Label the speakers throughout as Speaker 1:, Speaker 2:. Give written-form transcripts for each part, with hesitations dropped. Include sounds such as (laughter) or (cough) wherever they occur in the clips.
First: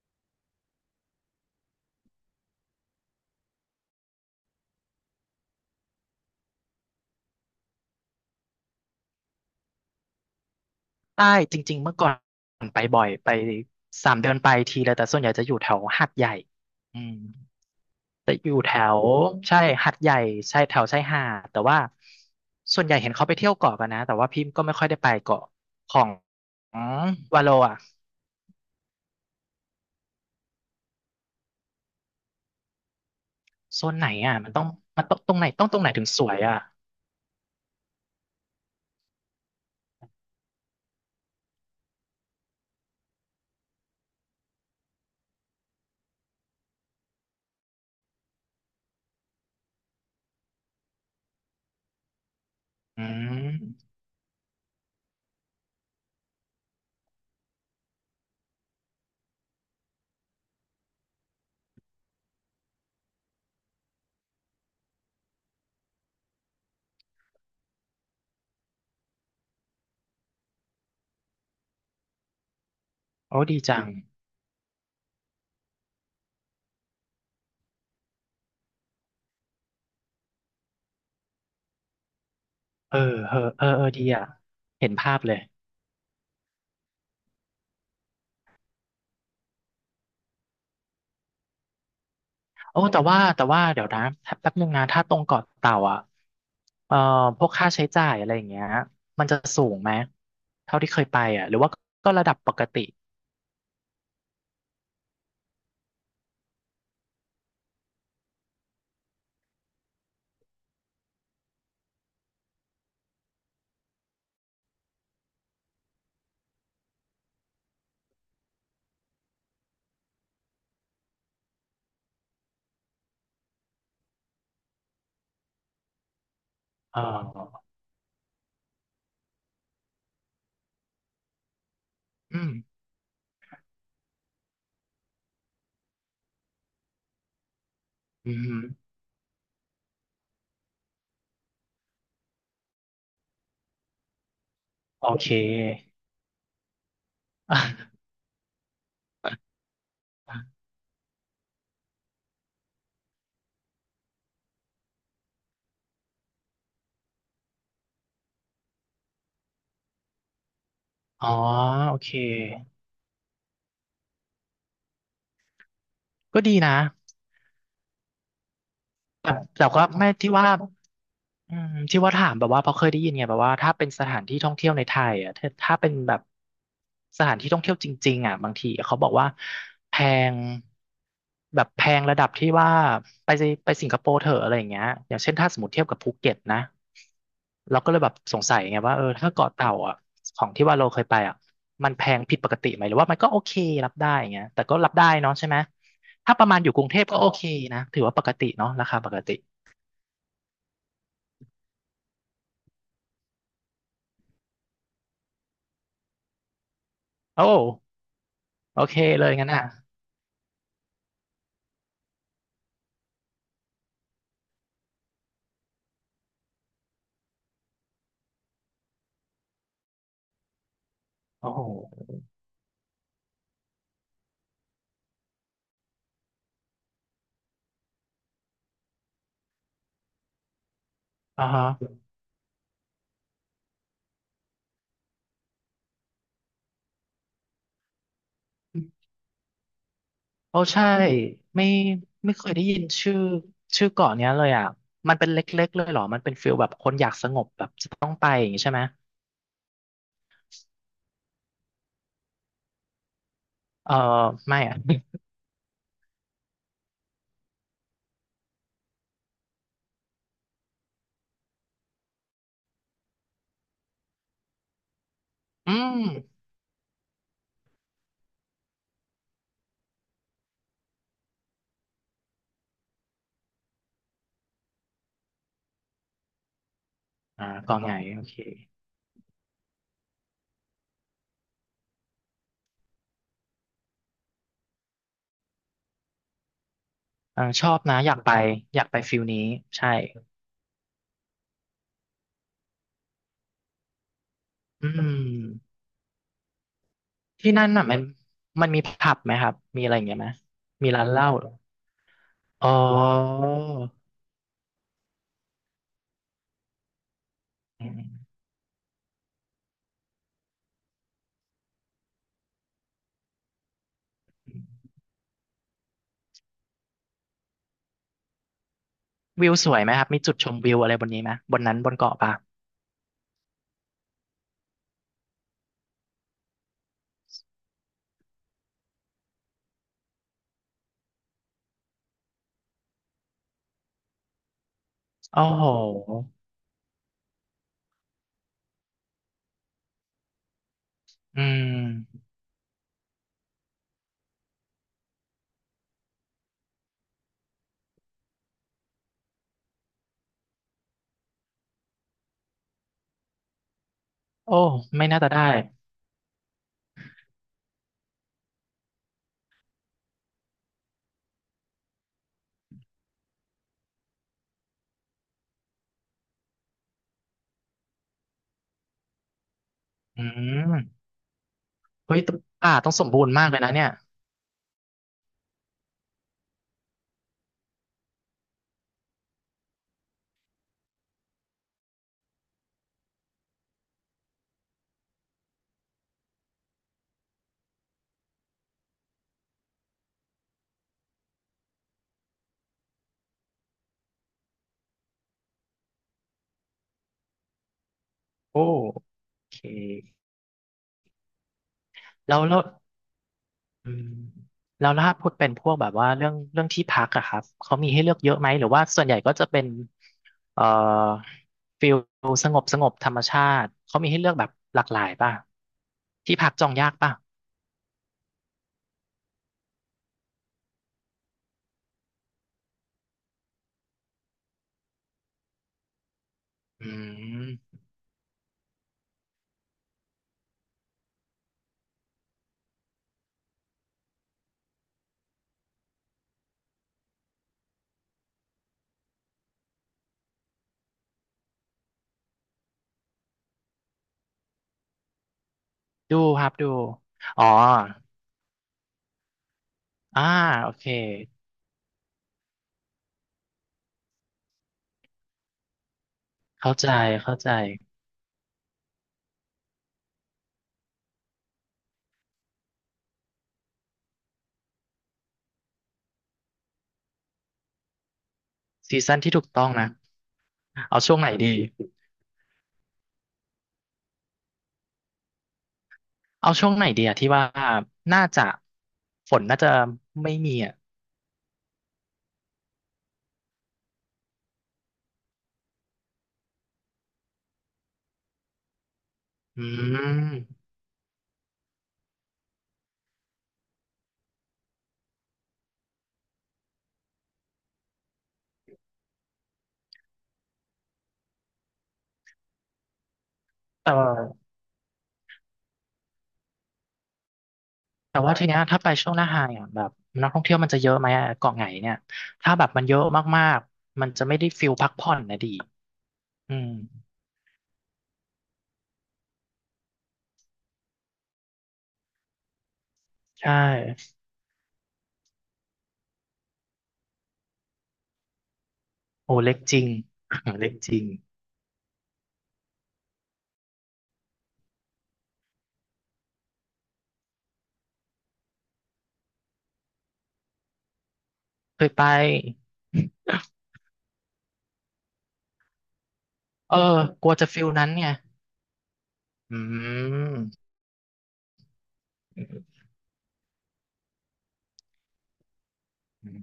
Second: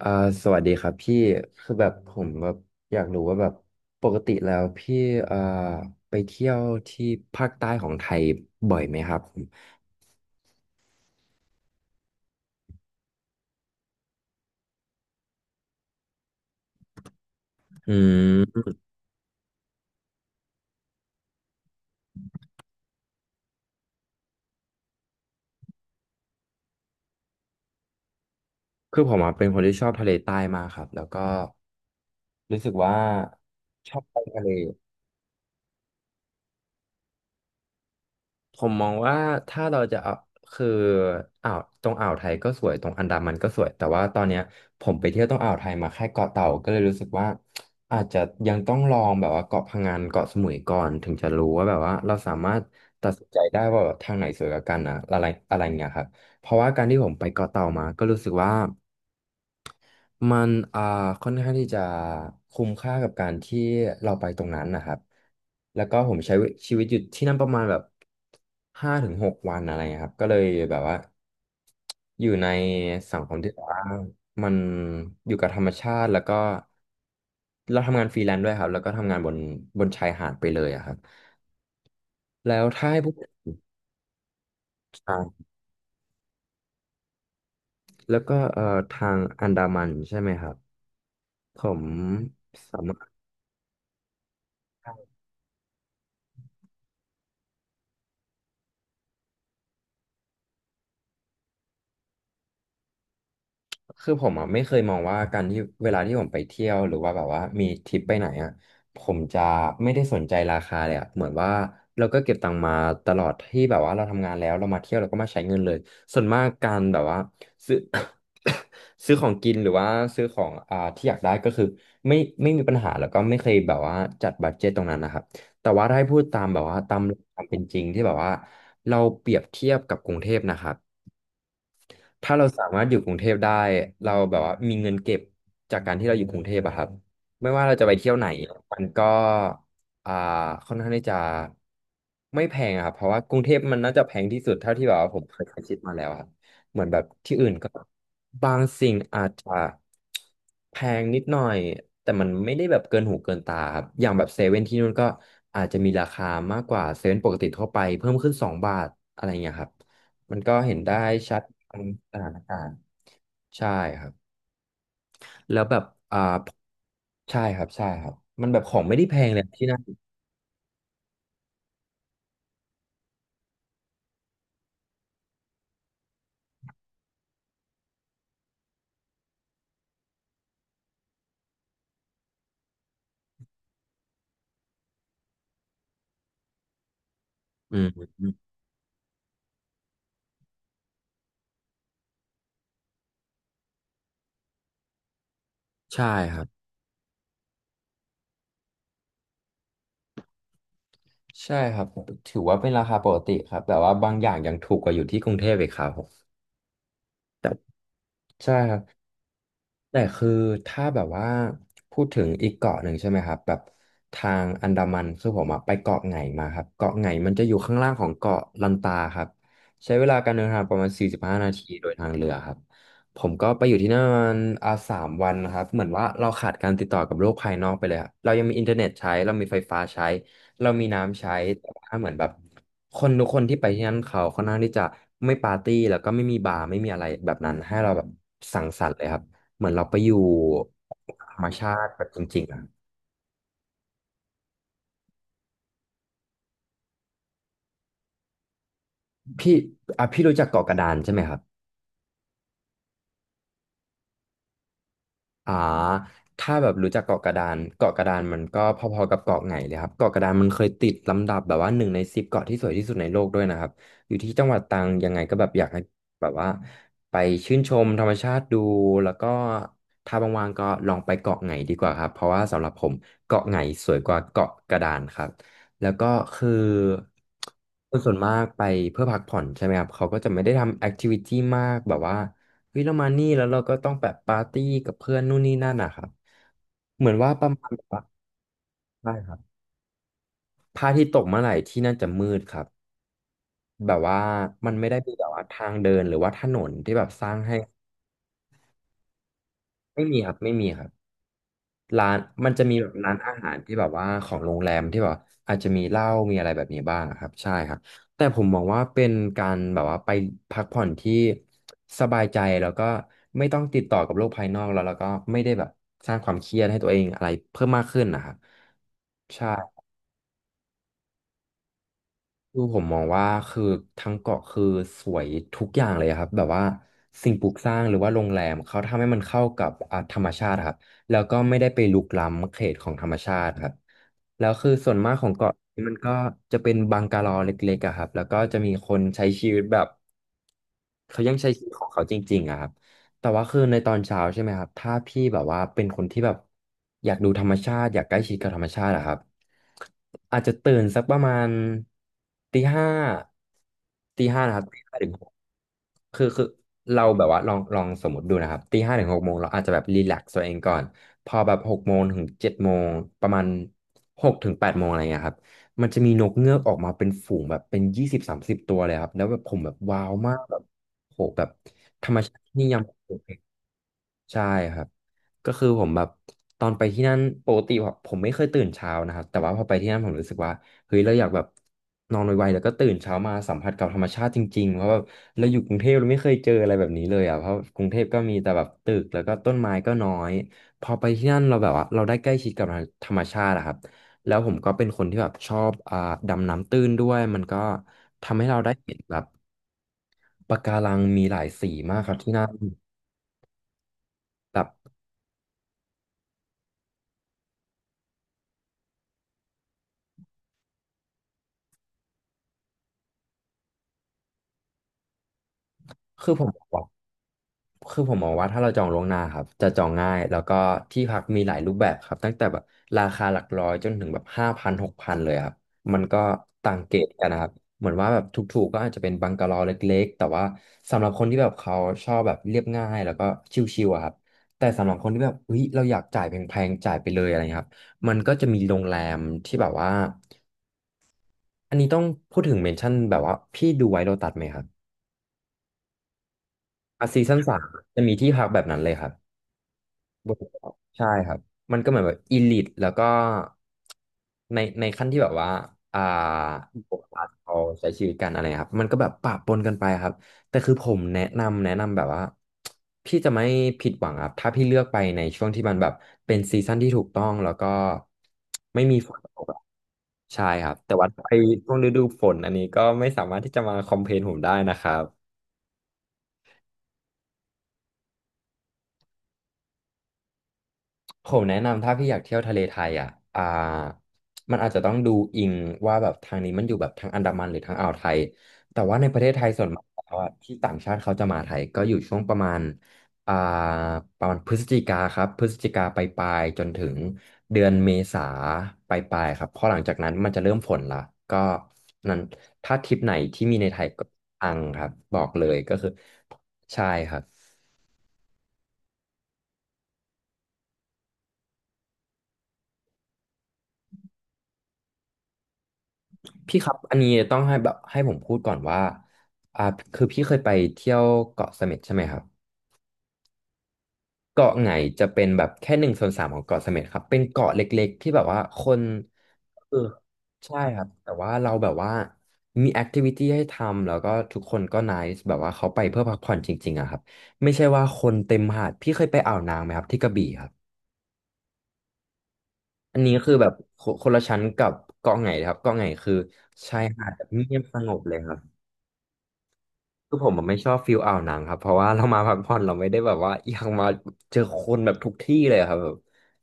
Speaker 1: อ่าสวัสดีครับพี่คือแบบผมแบบอยากรู้ว่าแบบปกติแล้วพี่อ่าไปเที่ยวที่ภาคใต้ของไทยบ่อยไหมครับผม
Speaker 2: ใต้จริงๆเมื่อก่อนไปบ่อยไปสามเดือนไปทีเลยแต่ส่วนใหญ่จะอยู่แถวหาดใหญ่อืม
Speaker 1: อื
Speaker 2: แต่อยู่แถ
Speaker 1: ม
Speaker 2: วใช่หาดใหญ่ใช่แถวชายหาดแต่ว่าส่วนใหญ่เห็นเขาไปเที่ยวเกาะกันนะแต่ว่าพี่ก็ไม่ค่อยได้ไปเกาะของวาโลอ่ะ
Speaker 1: คือผมอะเป็นคนที่ชอบทะเลใต้มากครับแล้วก็รู้สึกว่า
Speaker 2: โซ
Speaker 1: ช
Speaker 2: น
Speaker 1: อบ
Speaker 2: ไหน
Speaker 1: ไป
Speaker 2: อ่ะ
Speaker 1: ทะเล
Speaker 2: มันต้องมันต้องตรงไหนต้องตรงไหนถึงสวยอ่ะ
Speaker 1: ผมมองว่าถ้าเราจะเอาคืออ่าวตรงอ่าวไทยก็สวยตรงอันดามันก็สวยแต่ว่าตอนเนี้ยผมไปเที่ยวตรงอ่าวไทยมาแค่เกาะเต่าก็เลยรู้สึกว่าอาจจะยังต้องลองแบบว่าเกาะพะงันเกาะสมุยก่อนถึงจะรู้ว่าแบบว่าเราสามารถ
Speaker 2: อื
Speaker 1: ตัดสินใจได้ว่า
Speaker 2: ม
Speaker 1: แบบทางไหนสวยกว่ากันนะอะไรอะไรเงี้ยครับเพราะว่าการที่ผมไปเกาะเต่ามาก็รู้สึกว่า มันค่อนข้างที่จะคุ้มค่ากับการที่เราไปตรงนั้นนะครับแล้วก็ผมใช้ชีวิตอยู่ที่นั่นประมาณแบบ5 ถึง 6วันอะไรเงี้ยครับก็เลยแบบว่าอยู่ในสังคม
Speaker 2: โอ้
Speaker 1: ที่
Speaker 2: ดี
Speaker 1: แบบ
Speaker 2: จั
Speaker 1: ว่า
Speaker 2: ง
Speaker 1: มันอยู่กับธรรมชาติแล้วก็เราทำงานฟรีแลนซ์ด้วยครับแล้วก็ทำงานบนชายหาดไปเลยอะครับแล้วถ้า
Speaker 2: เออ
Speaker 1: ให้พูด
Speaker 2: เออดีอ่ะเห็นภา
Speaker 1: อ่า
Speaker 2: พเลย
Speaker 1: แล้วก็ทางอันดามันใช่ไหมครับผม
Speaker 2: โอ้
Speaker 1: สามา
Speaker 2: แต่
Speaker 1: รถ
Speaker 2: ว่าแต่ว่าเดี๋ยวนะแป๊บนึงนะถ้าตรงเกาะเต่าอ่ะเอ่อพวกค่าใช้จ่ายอะไรอย่างเงี้ยมันจะสูงไหมเท่าที่เคยไปอ่ะหรือว่าก็ระดับปกติ
Speaker 1: คือผมอ่ะไม่เคยมองว่าการที่เวลาที่ผมไปเที่ยวหรือว่าแบบว่ามีทริปไปไหนอ่ะผมจะไม่ได้สนใจราคาเลยอ่ะเหมือนว่าเราก็เก็บตังค์มาตลอดที่แบบว่าเราทำงานแล้วเรามาเที่ยวเราก็มาใช้เงินเลยส่วนมากการแบบว่าซื้อ (coughs) ซื้อของกินหรือว่าซื้อของที่อยากได้ก็คือไม่ไม่มีปัญหาแล้วก็ไม่เคยแบบว่าจัดบัดเจ็ตตรงนั้นนะครับแต่ว่าถ้าให้พูดตามแบบว่าตา
Speaker 2: เอ
Speaker 1: มความเป็น
Speaker 2: อ
Speaker 1: จริงที่แบบว่าเราเปรียบเทียบกับกรุงเทพนะครับ ถ้า
Speaker 2: อื
Speaker 1: เรา
Speaker 2: ม
Speaker 1: สามารถอยู่กรุงเทพได้เราแบบว่ามีเงินเก็บจากการที่เราอยู่กรุงเทพอะครับไม่ว่าเราจะไปเที่ยวไหน
Speaker 2: อืม
Speaker 1: มันก็อ่าค่อนข้างที่จะไม่แพงอะครับเพราะว่ากรุงเทพมันน่าจะแพงที่สุดเท่าที่แบบ
Speaker 2: โอ
Speaker 1: ว่าผม
Speaker 2: เค
Speaker 1: เคยคิดมาแล้วครับเหมือนแบบที่อื่นก็บางสิ่งอาจจะแพ
Speaker 2: (laughs)
Speaker 1: งนิดหน่อยแต่มันไม่ได้แบบเกินหูเกินตาครับอย่างแบบเซเว่นที่นู่นก็อาจจะมีราคามากกว่าเซเว่นปกติทั่วไปเพิ่มขึ้น2 บาทอะไรเงี้ยครับมันก็เห็นได้
Speaker 2: อ๋อ
Speaker 1: ชัด อันนี้
Speaker 2: โอเค
Speaker 1: สถานการณ์ใช่ครับแล้วแบบอ่า
Speaker 2: ก็ดีนะ
Speaker 1: ใช่ครับใช่ครับมันแบบของไม่ได้แพ
Speaker 2: แต่
Speaker 1: งเลย
Speaker 2: แต่
Speaker 1: ที่นั่น
Speaker 2: ก็ไม่ที่ว่า อืมที่ว่าถามแบบว่าเพราะเคยได้ยินไงแบบว่าถ้าเป็นสถานที่ท่องเที่ยวในไทยอ่ะถ้าเป็นแบบสถานที่ท่องเที่ยวจริงๆอ่ะบางทีเขาบอกว่าแพงแบบแพงระดับที่ว่าไปไปสิงคโปร์เถอะอะไรอย่างเงี้ยอย่างเช่นถ้าสมมติเทียบกับภูเก็ตนะ
Speaker 1: อื
Speaker 2: เรา
Speaker 1: ม
Speaker 2: ก็เลยแบบ
Speaker 1: อืม
Speaker 2: สงสัยไงว่าเออถ้าเกาะเต่าอ่ะของที่ว่าเราเคยไปอ่ะมันแพงผิดปกติไหมหรือว่ามันก็โอเครับได้อย่างเงี้ยแต่ก็รับได้เนาะใช่ไหม
Speaker 1: ใช่
Speaker 2: ถ้า
Speaker 1: ค
Speaker 2: ป
Speaker 1: รั
Speaker 2: ระมาณอ
Speaker 1: บ
Speaker 2: ยู่กรุงเทพก็โอเคนะถือว่าปกติเนาะราคาปกติ
Speaker 1: ใช่ครับถือว่าเป็นราคาปกติครับแต่ว่าบางอย่างยังถูกกว่าอยู่ที่กรุงเทพอีกครับผม
Speaker 2: โอ้
Speaker 1: แต่ใช่ครั
Speaker 2: โอ
Speaker 1: บ
Speaker 2: เคเลยงั้นอ่ะ
Speaker 1: แต่คือถ้าแบบว่าพูดถึงอีกเกาะหนึ่งใช่ไหมครับแบบทางอันดามันคือผมอะไปเกาะไหงมาครับเกาะไหงมันจะอยู่ข้างล่างของเกาะลันตาครับใช้เวลาการเดินทางประมาณ45
Speaker 2: โอ้
Speaker 1: นา
Speaker 2: โห
Speaker 1: ทีโดยทางเรือครับผมก็ไปอยู่ที่นั่นประมาณ3 วันนะครับเหมือนว่าเราขาดการติดต่อกับโลกภายนอกไปเลยครับเรายังมีอินเทอร์เน็ตใช้เรามีไฟฟ้าใช้เรามีน้ำใช้
Speaker 2: อ่าฮะ
Speaker 1: แต่ว่าเหมือนแบบคนทุกคนที่ไปที่นั่นเขาค่อนข้างที่จะไม่ปาร์ตี้แล้วก็ไม่มีบาร์ไม่มีอะไรแบบนั้นให้เราแบบสังสรรค์เลยครับ เหมือนเราไปอยู่
Speaker 2: โอ้ใช่
Speaker 1: ธรรม
Speaker 2: ไม่
Speaker 1: ชาติแบบจ
Speaker 2: ไม่
Speaker 1: ริ
Speaker 2: เค
Speaker 1: งๆ
Speaker 2: ย
Speaker 1: อ่ะ
Speaker 2: ได้ยินชื่อชื่อเกาะเนี้ยเลยอ่ะมันเป็นเล็กๆเลยเหรอมันเป็นฟิลแบบคนอยากสงบแบบจะต้องไปอย่างงี้ใช่ไหม
Speaker 1: พี่อ่ะพี่รู้จักเกาะกระดานใช่ไหมครับ
Speaker 2: เออไม่อ่ะ
Speaker 1: อ่าถ้าแบบรู้จักเกาะกระดานเกาะกระดานมันก็พอๆกับเกาะไหงเลยครับเกาะกระดานมันเคยติดลำดับแบบว่า1 ใน 10เกาะที่สวยที่สุดในโลกด้วยนะครับอยู่ที่จังหวัดตรังยังไงก็แบบอยา
Speaker 2: (laughs)
Speaker 1: ก
Speaker 2: อื
Speaker 1: ให้
Speaker 2: ม
Speaker 1: แบบว่าไปชื่นชมธรรมชาติดูแล้วก็ถ้าว่างๆก็ลองไปเกาะไหงดีกว่าครับเพราะว่าสำหรับผมเกาะไหงสวยกว่าเกาะกระดานครับแล้วก็คือ
Speaker 2: อ่าเกาะไง
Speaker 1: คนส่วน
Speaker 2: โอ
Speaker 1: มา
Speaker 2: เค
Speaker 1: กไปเพื่อพักผ่อนใช่ไหมครับเขาก็จะไม่ได้ทำแอคทิวิตี้มากแบบว่า เฮ้ยเรามานี่แล้วเราก็ต้องแบบปาร์ตี้กับเพื่อนนู่นนี่นั่นนะครับเหมือนว่า
Speaker 2: เออ
Speaker 1: ประ
Speaker 2: ช
Speaker 1: มา
Speaker 2: อ
Speaker 1: ณ
Speaker 2: บ
Speaker 1: แบบ
Speaker 2: นะ
Speaker 1: ว่า
Speaker 2: อยากไปอยากไป
Speaker 1: ใช่
Speaker 2: ฟิล
Speaker 1: ครั
Speaker 2: นี้
Speaker 1: บ
Speaker 2: ใช่
Speaker 1: พระอาทิตย์ตกเมื่อไหร่ที่นั่นจะมืดครับแบบว่ามัน
Speaker 2: อื
Speaker 1: ไม่ได้
Speaker 2: ม
Speaker 1: มีแบบว่าทางเดินหรือว่าถนนที่แบบสร้าง
Speaker 2: ที่
Speaker 1: ให้
Speaker 2: นั่นน่ะมันมันมีผับไหมครับมีอะไรอ
Speaker 1: ไม่
Speaker 2: ย่างเงี้
Speaker 1: มี
Speaker 2: ยไห
Speaker 1: ค
Speaker 2: ม
Speaker 1: รับไม่มีครั
Speaker 2: มี
Speaker 1: บ
Speaker 2: ร้านเหล้าเหรอ
Speaker 1: ร้านมันจะ
Speaker 2: อ๋อ
Speaker 1: มีแบบร้านอาหารที่แบบว่าของโรงแรมที่แบบอาจจะมีเหล้ามีอะไรแบบนี้บ้างอะครับใช่ครับ
Speaker 2: อื
Speaker 1: แต่
Speaker 2: ม
Speaker 1: ผมมองว่าเป็นการแบบว่าไปพักผ่อนที่สบายใจแล้วก็ไม่ต้องติดต่อกับโลกภายนอกแล้วก็ไม่ได้แบบสร้างความเครียดให้ตัวเองอะไรเพิ่มมากขึ้นนะครับ
Speaker 2: วิวสว
Speaker 1: ใช่
Speaker 2: ยไหมครับมีจุดชมวิวอะไรบนนี้ไหมบนนั้นบนเกาะปะ
Speaker 1: คือผมมองว่าคือทั้งเกาะคือสวยทุกอย่างเลยครับแบบว่าสิ่งปลูกสร้างหรือว่าโรงแรมเขาทำให้มันเข้ากับธรรมชาติครับแล้วก็ไม่ได้ไปรุกล้ำเขตของธรรมชาติครับแล้วคือส่วนมากของ
Speaker 2: โอ้
Speaker 1: เกาะ
Speaker 2: โห
Speaker 1: นี้มันก็จะเป็นบังกะโลเล็
Speaker 2: อืม
Speaker 1: แต่ว่าคือในตอนเช้าใช่ไหมครับถ้าพี่แบบว่าเป็นคนที่แบบอยากดูธรรมชาติอยากใกล้ชิดกับธรรมชาติอะครับอาจจะตื่นสักประมาณตีห้าตีห้า
Speaker 2: โอ้
Speaker 1: นะครับตีห้า
Speaker 2: ไม่
Speaker 1: ถึง
Speaker 2: น่า
Speaker 1: ห
Speaker 2: จะ
Speaker 1: ก
Speaker 2: ได้
Speaker 1: คือเราแบบว่าลองลองสมมติดูนะครับตี 5 ถึง 6 โมงเราอาจจะแบบรีแลกซ์ตัวเองก่อนพอแบบ6 โมง ถึง 7 โมงประมาณ6 ถึง 8 โมงอะไรเงี้ยครับมันจะมีนกเงือกออกมาเป็นฝูงแบบเป็น20-30ตัวเลยครับแล้วแบบผมแบบว้าว
Speaker 2: อื
Speaker 1: มากแบบ
Speaker 2: ม
Speaker 1: โหแบบ ธร
Speaker 2: เฮ้
Speaker 1: รม
Speaker 2: ย
Speaker 1: ชาติที่นี่
Speaker 2: ป่า
Speaker 1: ยัง
Speaker 2: ต้องสม
Speaker 1: โอ
Speaker 2: บูร
Speaker 1: เค
Speaker 2: ณ์มากเลยนะเนี่ย
Speaker 1: ใช่ครับ ก็คือผมแบบตอนไปที่นั่นปกติผมไม่เคยตื่นเช้านะครับแต่ว่าพอไปที่นั่นผมรู้สึกว่าเฮ้ยเราอยากแบบนอนไวๆแล้วก็ตื่นเช้ามาสัมผัสกับธรรมชาติจริงๆเพราะแบบเราอยู่กรุงเทพเราไม่เคยเจออะไรแบบนี้เลยอ่ะเพราะกรุงเทพก็มีแต่แบบตึกแล้วก็ต้นไม้ก็น้อย พอไปที่นั่นเราแบบว่าเราได้ใกล้ชิดกับธรรมชาติอะครับ แล้วผมก็เป็นคนที่แบบชอบดำน้ำตื้นด้วยมันก็ทำให้เรา
Speaker 2: โอ้
Speaker 1: ได้เห็นแบบ
Speaker 2: โอเค
Speaker 1: ปะการังมีหลายสีมากครับที่
Speaker 2: แล้ว
Speaker 1: นั่น
Speaker 2: แล้วอืม
Speaker 1: แบบ
Speaker 2: แล้วถ้าพูดเป็นพวกแบบว่าเรื่องที่พักอะครับ เขามีให้เลือกเยอะไหม หรือว่าส่วนใหญ่ก็จะเป็นเอ่อฟิลสงบสงบธรรมชาติ เขามีให้เลือกแบบหลากหลายป่ะ
Speaker 1: คื
Speaker 2: ที่
Speaker 1: อผ
Speaker 2: พั
Speaker 1: ม
Speaker 2: ก
Speaker 1: บ
Speaker 2: จ
Speaker 1: อ
Speaker 2: อ
Speaker 1: ก
Speaker 2: ง
Speaker 1: ว่า
Speaker 2: ยากป่ะ
Speaker 1: คือผมมองว่าถ้าเราจองล่วงหน้าครับจะจองง่ายแล้วก็ที่พักมีหลายรูปแบบครับตั้งแต่แบบราคาหลักร้อยจนถึงแบบ5,000-6,000เลยครับมันก็ต่าง
Speaker 2: อื
Speaker 1: เกรดกันนะครับ
Speaker 2: ม
Speaker 1: เหมือนว่าแบบถูกๆก็อาจจะเป็นบังกะโลเล็กๆแต่ว่าสำหรับคนที่แบบเขาชอบแบบเรียบง่ายแล้วก็ชิลๆอะครับแต่สำหรับคนที่แบบเฮ้ยเราอยากจ่ายแพงๆจ่ายไปเลยอะไรเงี้ยครับมันก็จะมีโรงแรมที่แบบว่าอันนี้ต้องพูดถึงเมนชั่นแบบว่าพี่ดูไว้โลตัสไหมครับ
Speaker 2: ดูครับดู
Speaker 1: อ่ะซีซั่น
Speaker 2: อ๋อ
Speaker 1: สามจะมีที่พักแบบนั้นเลยครับ
Speaker 2: อ่า
Speaker 1: บน
Speaker 2: โอ
Speaker 1: เขา
Speaker 2: เค
Speaker 1: ใช่ครับ มันก็เหมือนแบบอีลิตแล้วก็ในขั้นที่แบบว่าอ่า
Speaker 2: เข้าใจ
Speaker 1: ปก
Speaker 2: เข้า
Speaker 1: ติ
Speaker 2: ใจ
Speaker 1: เขาใช้ชีวิตกันอะไรครับมันก็แบบปะปนกันไปครับแต่คือผมแนะนำแบบว่าพี่จะไม่ผิดหวังครับถ้าพี่เลือกไปในช่วงที่มันแบบเป็นซีซั่นที่ถูกต้องแล้วก็ไม่มี
Speaker 2: ซี
Speaker 1: ฝ
Speaker 2: ซั่
Speaker 1: น
Speaker 2: น
Speaker 1: ต
Speaker 2: ที่ถู
Speaker 1: ก
Speaker 2: ก
Speaker 1: อะ
Speaker 2: ต้องนะ
Speaker 1: ใช่ครับแต่
Speaker 2: เอา
Speaker 1: ว่า
Speaker 2: ช่วงไหน
Speaker 1: ไป
Speaker 2: ดี
Speaker 1: ช่วงฤดูฝนอันนี้ก็ไม่สามารถที่จะมาคอมเพลนผมได้นะครับ
Speaker 2: เอาช่วงไหนดีอะที่ว่าน่าจะฝนน่าจะไม่มีอะ
Speaker 1: ผมแนะนำถ้าพี่อยากเที่ยวทะเลไทยอ่ะอ่ามันอาจจะต้องดูอิงว่าแบบทางนี้มันอยู่แบบทางอันดามันหรือทางอ่าวไทย แต่ว่าในประเทศไทย
Speaker 2: อื
Speaker 1: ส่วนมาก
Speaker 2: ม
Speaker 1: แล้วอะที่ต่างชาติเขาจะมาไทยก็อยู่ช่วงอ่าประมาณพฤศจิกาครับพฤศจิกาไปปลายๆจนถึงเดือนเมษาไปปลายๆครับเพราะหลังจากนั้นมันจะเริ่มฝนละก็นั้นถ้าทริปไหนที่มีในไทย
Speaker 2: แต่
Speaker 1: ก็
Speaker 2: ว่า
Speaker 1: อังครับบอกเลยก็คือใช่ครับ
Speaker 2: แต่ว่าทีเนี้ยถ้าไปช่วงหน้าไฮอ่ะแบบนักท่องเที่ยวมันจะเยอะไหมอะเกาะไหนเนี่ยถ้าแบบมันเยอะมากๆมันจะไม่ได้ฟิลพักผ่อนนะดีอื
Speaker 1: พี่ค
Speaker 2: ม
Speaker 1: รับอันนี้ต้องให้แบบให้ผมพูดก่อนว่าอ่าคือพี่เคยไปเที่ยวเกาะเสม็ดใช่ไหมครับ
Speaker 2: ใช่
Speaker 1: เกาะไหงจะเป็นแบบแค่1/3ของเกาะเสม็ดครับเป็นเกาะเล็กๆที่แบบว่าคน
Speaker 2: โอ้เล็ก
Speaker 1: เอ
Speaker 2: จ
Speaker 1: อ
Speaker 2: ริง
Speaker 1: ใช่
Speaker 2: (laughs) เล็ก
Speaker 1: ครับ
Speaker 2: จริง
Speaker 1: แต่ว่าเราแบบว่ามีแอคทิวิตี้ให้ทำแล้วก็ทุกคนก็ไนซ์แบบว่าเขาไปเพื่อพักผ่อนจริงๆอะครับไม่ใช่ว่าคนเต็มหาดพี่เคยไปอ่าวนางไหมครับที่กระบี่ครับ
Speaker 2: เคยไป
Speaker 1: อันนี้คือแบบคนคนละชั้นกับเกาะไหนครับเกาะไหงคือ
Speaker 2: เออ
Speaker 1: ชายหาดแบ
Speaker 2: ก
Speaker 1: บ
Speaker 2: ลัวจะ
Speaker 1: เงีย
Speaker 2: ฟิ
Speaker 1: บ
Speaker 2: ล
Speaker 1: ส
Speaker 2: นั้น
Speaker 1: งบ
Speaker 2: ไง
Speaker 1: เลยครับ
Speaker 2: อื
Speaker 1: คือผมมันไม่ชอบฟิลอ่าวนางครับเพราะว่าเรามาพักผ่อนเราไม่ได้แบบว่าอยากมาเจอคนแบบทุกที่เลยครับ
Speaker 2: ม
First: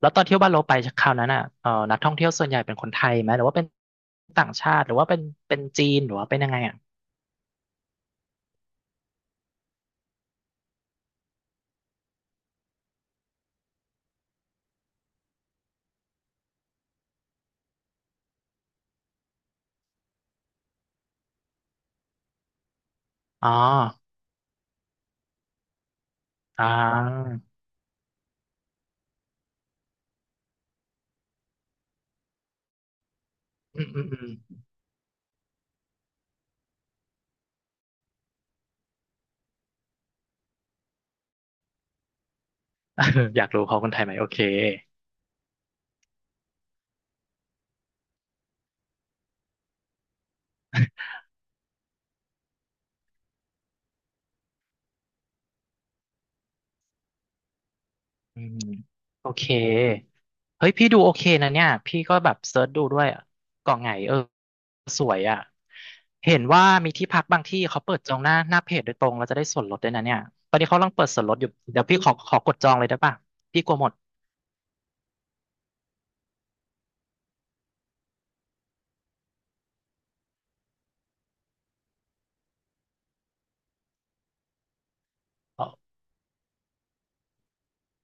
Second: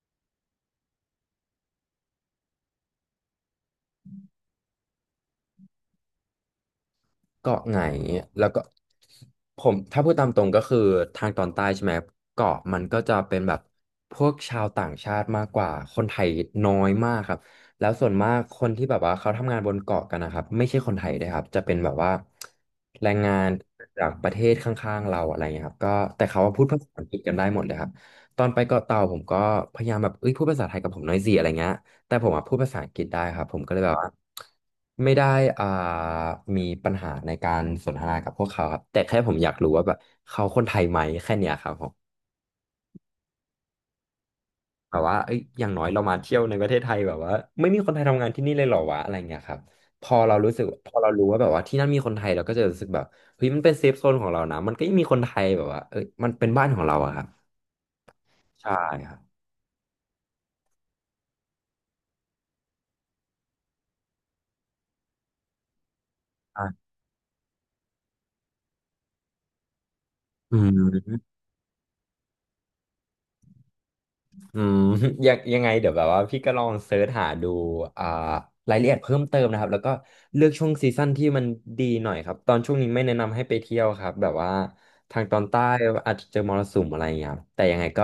Speaker 2: แล้วตอนเที่ยวบ้านเราไปคราวนั้นอ่ะนักท่องเที่ยวส่วนใหญ่เป็นคนไทยไหมหรือว่าเป็นต่างชาติหรือว่าเป็นเป็นจีนหรือว่าเป็นยังไงอ่ะ
Speaker 1: เกาะไหนแล้วก็ผมถ้าพูดตามตรงก็คือทางตอนใต้ใช่ไหมเกาะมันก็จะเป็นแบบพวกชาวต่างชาติมากกว่าคนไทยน้อยมากครับแล้วส่วนมากคนที่แบบว่าเขาทำงานบนเกาะกันนะครับไม่ใช่คนไทยด้วยครับจะเป็นแบบว่าแรงงา
Speaker 2: อ๋อ
Speaker 1: นจากประเทศข้างๆเราอะไรเงี้ยครับก็แต่เขาว่าพู
Speaker 2: อ่า
Speaker 1: ดภาษาอังกฤษกันได้หมดเลยครับตอนไปเกาะเต่าผมก็พยายามแบบเอ้ยพูดภาษาไทยกับผมหน่อยสิอะไรเงี้ย แต่ผมอะพูดภาษาอังกฤษได้ครับผมก็เล
Speaker 2: อื
Speaker 1: ย
Speaker 2: ม
Speaker 1: แบบ
Speaker 2: อืม
Speaker 1: ว่า
Speaker 2: (laughs) อืม
Speaker 1: ไม่ได้อ่ามีปัญหาในการสนทนากับพวกเขาครับแต่แค่ผมอยากรู้ว่าแบบเขาคนไทยไหมแค่เนี้ยครับผม
Speaker 2: เอออยากรู้เขาคนไทยไหมโอเค
Speaker 1: แบบว่าเอ้ยอย่างน้อยเรามาเที่ยวในประเทศไทยแบบว่าไม่มีคนไทยทำงานที่นี่เลยเหรอวะอะไรเงี้ยครับพอเรารู้สึกพอเรารู้ว่าแบบว่าที่นั่นมีคนไทยเราก็จะรู้สึกแบบเฮ้ยมันเป็นเซฟโซนของเรานะมันก็ยังมีคนไทยแบบว่าเอ้ยมันเป็นบ้านของเราอะครับ
Speaker 2: อืม
Speaker 1: ใช่ครับ
Speaker 2: โอเคเฮ้ยพี่ดูโอเคนะเนี่ยพี่ก็แบบเซิร์ชดูด้วยอะเกาะไหงเออสวยอ่ะเห็นว่า
Speaker 1: อ่ะ
Speaker 2: มีที่พักบางที่เขาเปิดจองหน้าหน้าเพจโดยตรงเราจะได้ส่วนลดด้วยนะเนี่ยตอ
Speaker 1: อื
Speaker 2: นนี้เขากำลังเปิดส่วน
Speaker 1: ม
Speaker 2: ลดอยู่เดี๋ยวพี่ขอกดจองเลยได้ป่ะพี่กลัวหมด
Speaker 1: อืม (laughs) ยังยังไงเดี๋ยวแบบว่าพี่ก็ลองเสิร์ชหาดูอ่ารายละเอียดเพิ่มเติมนะครับแล้วก็เลือกช่วงซีซั่นที่มันดีหน่อยครับตอนช่วงนี้ไม่แนะนำให้ไปเที่ยวครับแบบว่าทางตอนใต้
Speaker 2: อ๋อ
Speaker 1: อาจจะเจอมรสุมอะไรอย่างเงี้ยครับแต่ยังไงก็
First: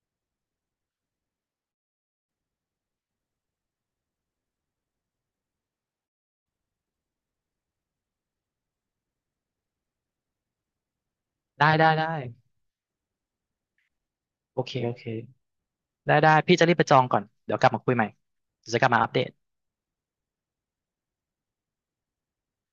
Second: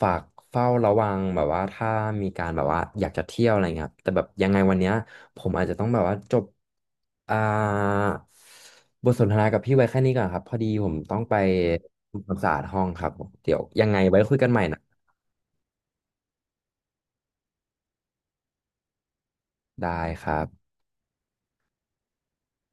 Speaker 1: ฝากเฝ้าระวังแบบว่าถ้ามีการแบบว่าอยากจะเที่ยวอะไรเงี้ยครับแต่แบบยังไงวันเนี้ยผมอาจจะต้องแบบว่าจบอ่าบทสนทนากับพี่ไว้แค่นี้ก่อนครับพอดีผมต้องไป
Speaker 2: ได้ได้ได้
Speaker 1: ทำความสะอาดห้องครับผมเดี๋ยวยังไงไว้คุยกัน
Speaker 2: โอ
Speaker 1: ใหม่
Speaker 2: เค
Speaker 1: นะ
Speaker 2: โอเคได้ได้ พี่จะรีบไปจองก่อน เดี๋ยวกลับมาคุยใหม่เดี๋ยวจะกลับมาอัปเดต
Speaker 1: ได้ครับ